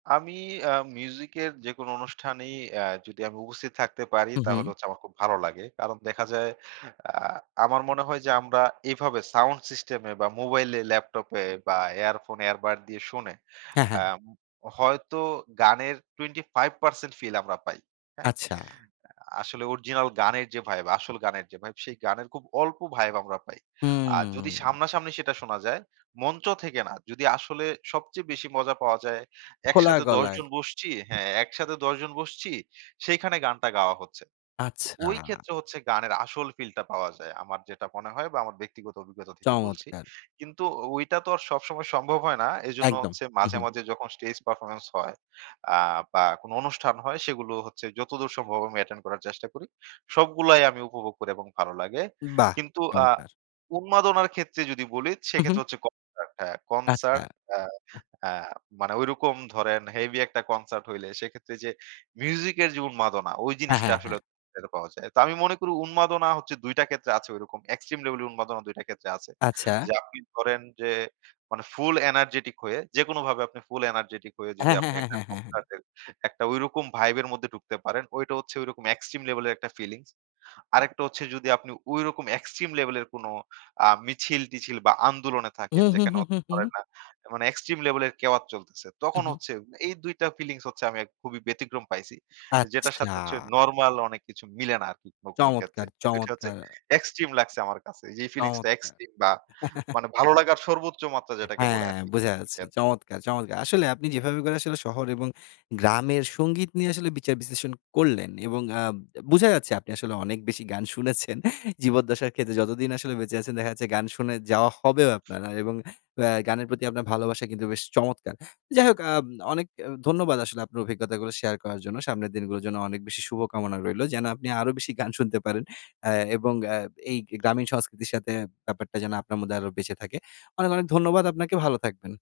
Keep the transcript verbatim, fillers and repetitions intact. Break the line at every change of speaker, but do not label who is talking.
আমি আ মিউজিকের যেকোনো অনুষ্ঠানেই আ যদি আমি উপস্থিত থাকতে পারি।
হুম,
তাহলে
হুম।
হচ্ছে আমার খুব ভালো লাগে। কারণ দেখা যায় আ আমার মনে হয় যে, আমরা এভাবে সাউন্ড সিস্টেম এ বা মোবাইলে, ল্যাপটপে বা এয়ারফোন, এয়ারবাড দিয়ে শুনে
হ্যাঁ,
আ
হ্যাঁ।
ম হয়তো গানের টোয়েন্টি ফাইভ পার্সেন্ট ফিল আমরা পাই, হ্যাঁ?
আচ্ছা।
আ আসলে অরিজিনাল গানের যে ভাইব আসল গানের যে ভাইব, সেই গানের খুব অল্প ভাইব আমরা পাই। আর যদি
হুম।
সামনাসামনি সেটা শোনা যায়, মঞ্চ থেকে না যদি আসলে সবচেয়ে বেশি মজা পাওয়া যায়,
খোলা
একসাথে দশ
গলায়।
জন বসছি হ্যাঁ, একসাথে দশ জন বসছি সেখানে গানটা গাওয়া হচ্ছে। তো
আচ্ছা।
ঐ ক্ষেত্রে হচ্ছে গানের আসল ফিলটা পাওয়া যায়, আমার যেটা মনে হয়, বা আমার ব্যক্তিগত অভিজ্ঞতা থেকে বলছি।
চমৎকার!
কিন্তু ওইটা তো আর সবসময় সম্ভব হয় না। এজন্য
একদম,
হচ্ছে
হুম,
মাঝে,
হুম।
মাঝে যখন স্টেজ পারফরম্যান্স হয়, আ বা কোন অনুষ্ঠান হয়, সেগুলো হচ্ছে যতদূর সম্ভব আমি অ্যাটেন্ড করার চেষ্টা করি। সবগুলাই আমি উপভোগ করি, এবং ভালো লাগে
বাহ!
কিন্তু আ
চমৎকার!
উন্মাদনার ক্ষেত্রে যদি বলি,
হু, হু।
সেক্ষেত্রে হচ্ছে কনসার্ট হ্যাঁ,
আচ্ছা।
কনসার্ট আ
আহ
আ মানে ওইরকম ধরেন হেভি একটা কনসার্ট হইলে, সেক্ষেত্রে যে মিউজিকের যে উন্মাদনা ওই
হ্যাঁ,
জিনিসটা
হ্যাঁ,
আসলে
হ্যাঁ।
যেটা পাওয়া যায়। তো আমি মনে করি উন্মাদনা হচ্ছে দুই টা ক্ষেত্রে আছে ঐরকম এক্সট্রিম লেভেলের উন্মাদনা দুই টা ক্ষেত্রে আছে।
আচ্ছা।
যে আপনি ধরেন যে মানে, ফুল এনার্জেটিক হয়ে যেকোনোভাবে আপনি ফুল এনার্জেটিক হয়ে যদি
হ্যাঁ, হ্যাঁ,
আপনি
হ্যাঁ,
একটা
হ্যাঁ, হ্যাঁ, হ্যাঁ।
কনসার্টে, একটা ওইরকম ভাইবের মধ্যে ঢুকতে পারেন, ওইটা হচ্ছে ওইরকম এক্সট্রিম লেভেলের একটা ফিলিংস। আরেকটা হচ্ছে যদি আপনি ওইরকম এক্সট্রিম লেভেলের কোন আ মিছিল-টিছিল, বা আন্দোলনে থাকেন,
হুম, হুম,
যেখানে
হুম,
হতে
হুম, হুম।
পারে না মানে এক্সট্রিম লেভেলের কেওয়াত চলতেছে।
হুম,
তখন
হুম।
হচ্ছে, এই দুই টা ফিলিংস হচ্ছে আমি খুবই ব্যতিক্রম পাইছি, যেটার
আচ্ছা।
সাথে হচ্ছে নরমাল অনেক কিছু মিলে না আরকি কোন, কোন ক্ষেত্রে
চমৎকার,
এই দুইটা হচ্ছে
চমৎকার!
এক্সট্রিম লাগছে আমার কাছে। এই যেই ফিলিংসটা
চমৎকার!
এক্সট্রিম বা মানে ভালো লাগার সর্বোচ্চ মাত্রা যেটাকে বলে
হ্যাঁ,
আরকি।
বোঝা
[unintelligible]
যাচ্ছে
খেত
চমৎকার, চমৎকার! আসলে আপনি যেভাবে করে শহর এবং গ্রামের সংগীত নিয়ে আসলে বিচার বিশ্লেষণ করলেন, এবং আ বোঝা যাচ্ছে আপনি আসলে অনেক বেশি গান শুনেছেন। জীবদ্দশার ক্ষেত্রে যতদিন আসলে বেঁচে আছেন, দেখা যাচ্ছে গান শুনে যাওয়া হবেও আপনার, এবং আ গানের প্রতি আপনার ভালোবাসা কিন্তু বেশ চমৎকার! যাই হোক আব অনেক আ ধন্যবাদ আসলে আপনার অভিজ্ঞতাগুলো শেয়ার করার জন্য। সামনের দিনগুলোর জন্য অনেক বেশি শুভকামনা রইলো, যেন আপনি আরো বেশি গান শুনতে পারেন, আ এবং আ এই গ্রামীণ সংস্কৃতির সাথে ব্যাপারটা যেন আপনার মধ্যে আরো বেঁচে থাকে। অনেক, অনেক ধন্যবাদ আপনাকে। ভালো থাকবেন।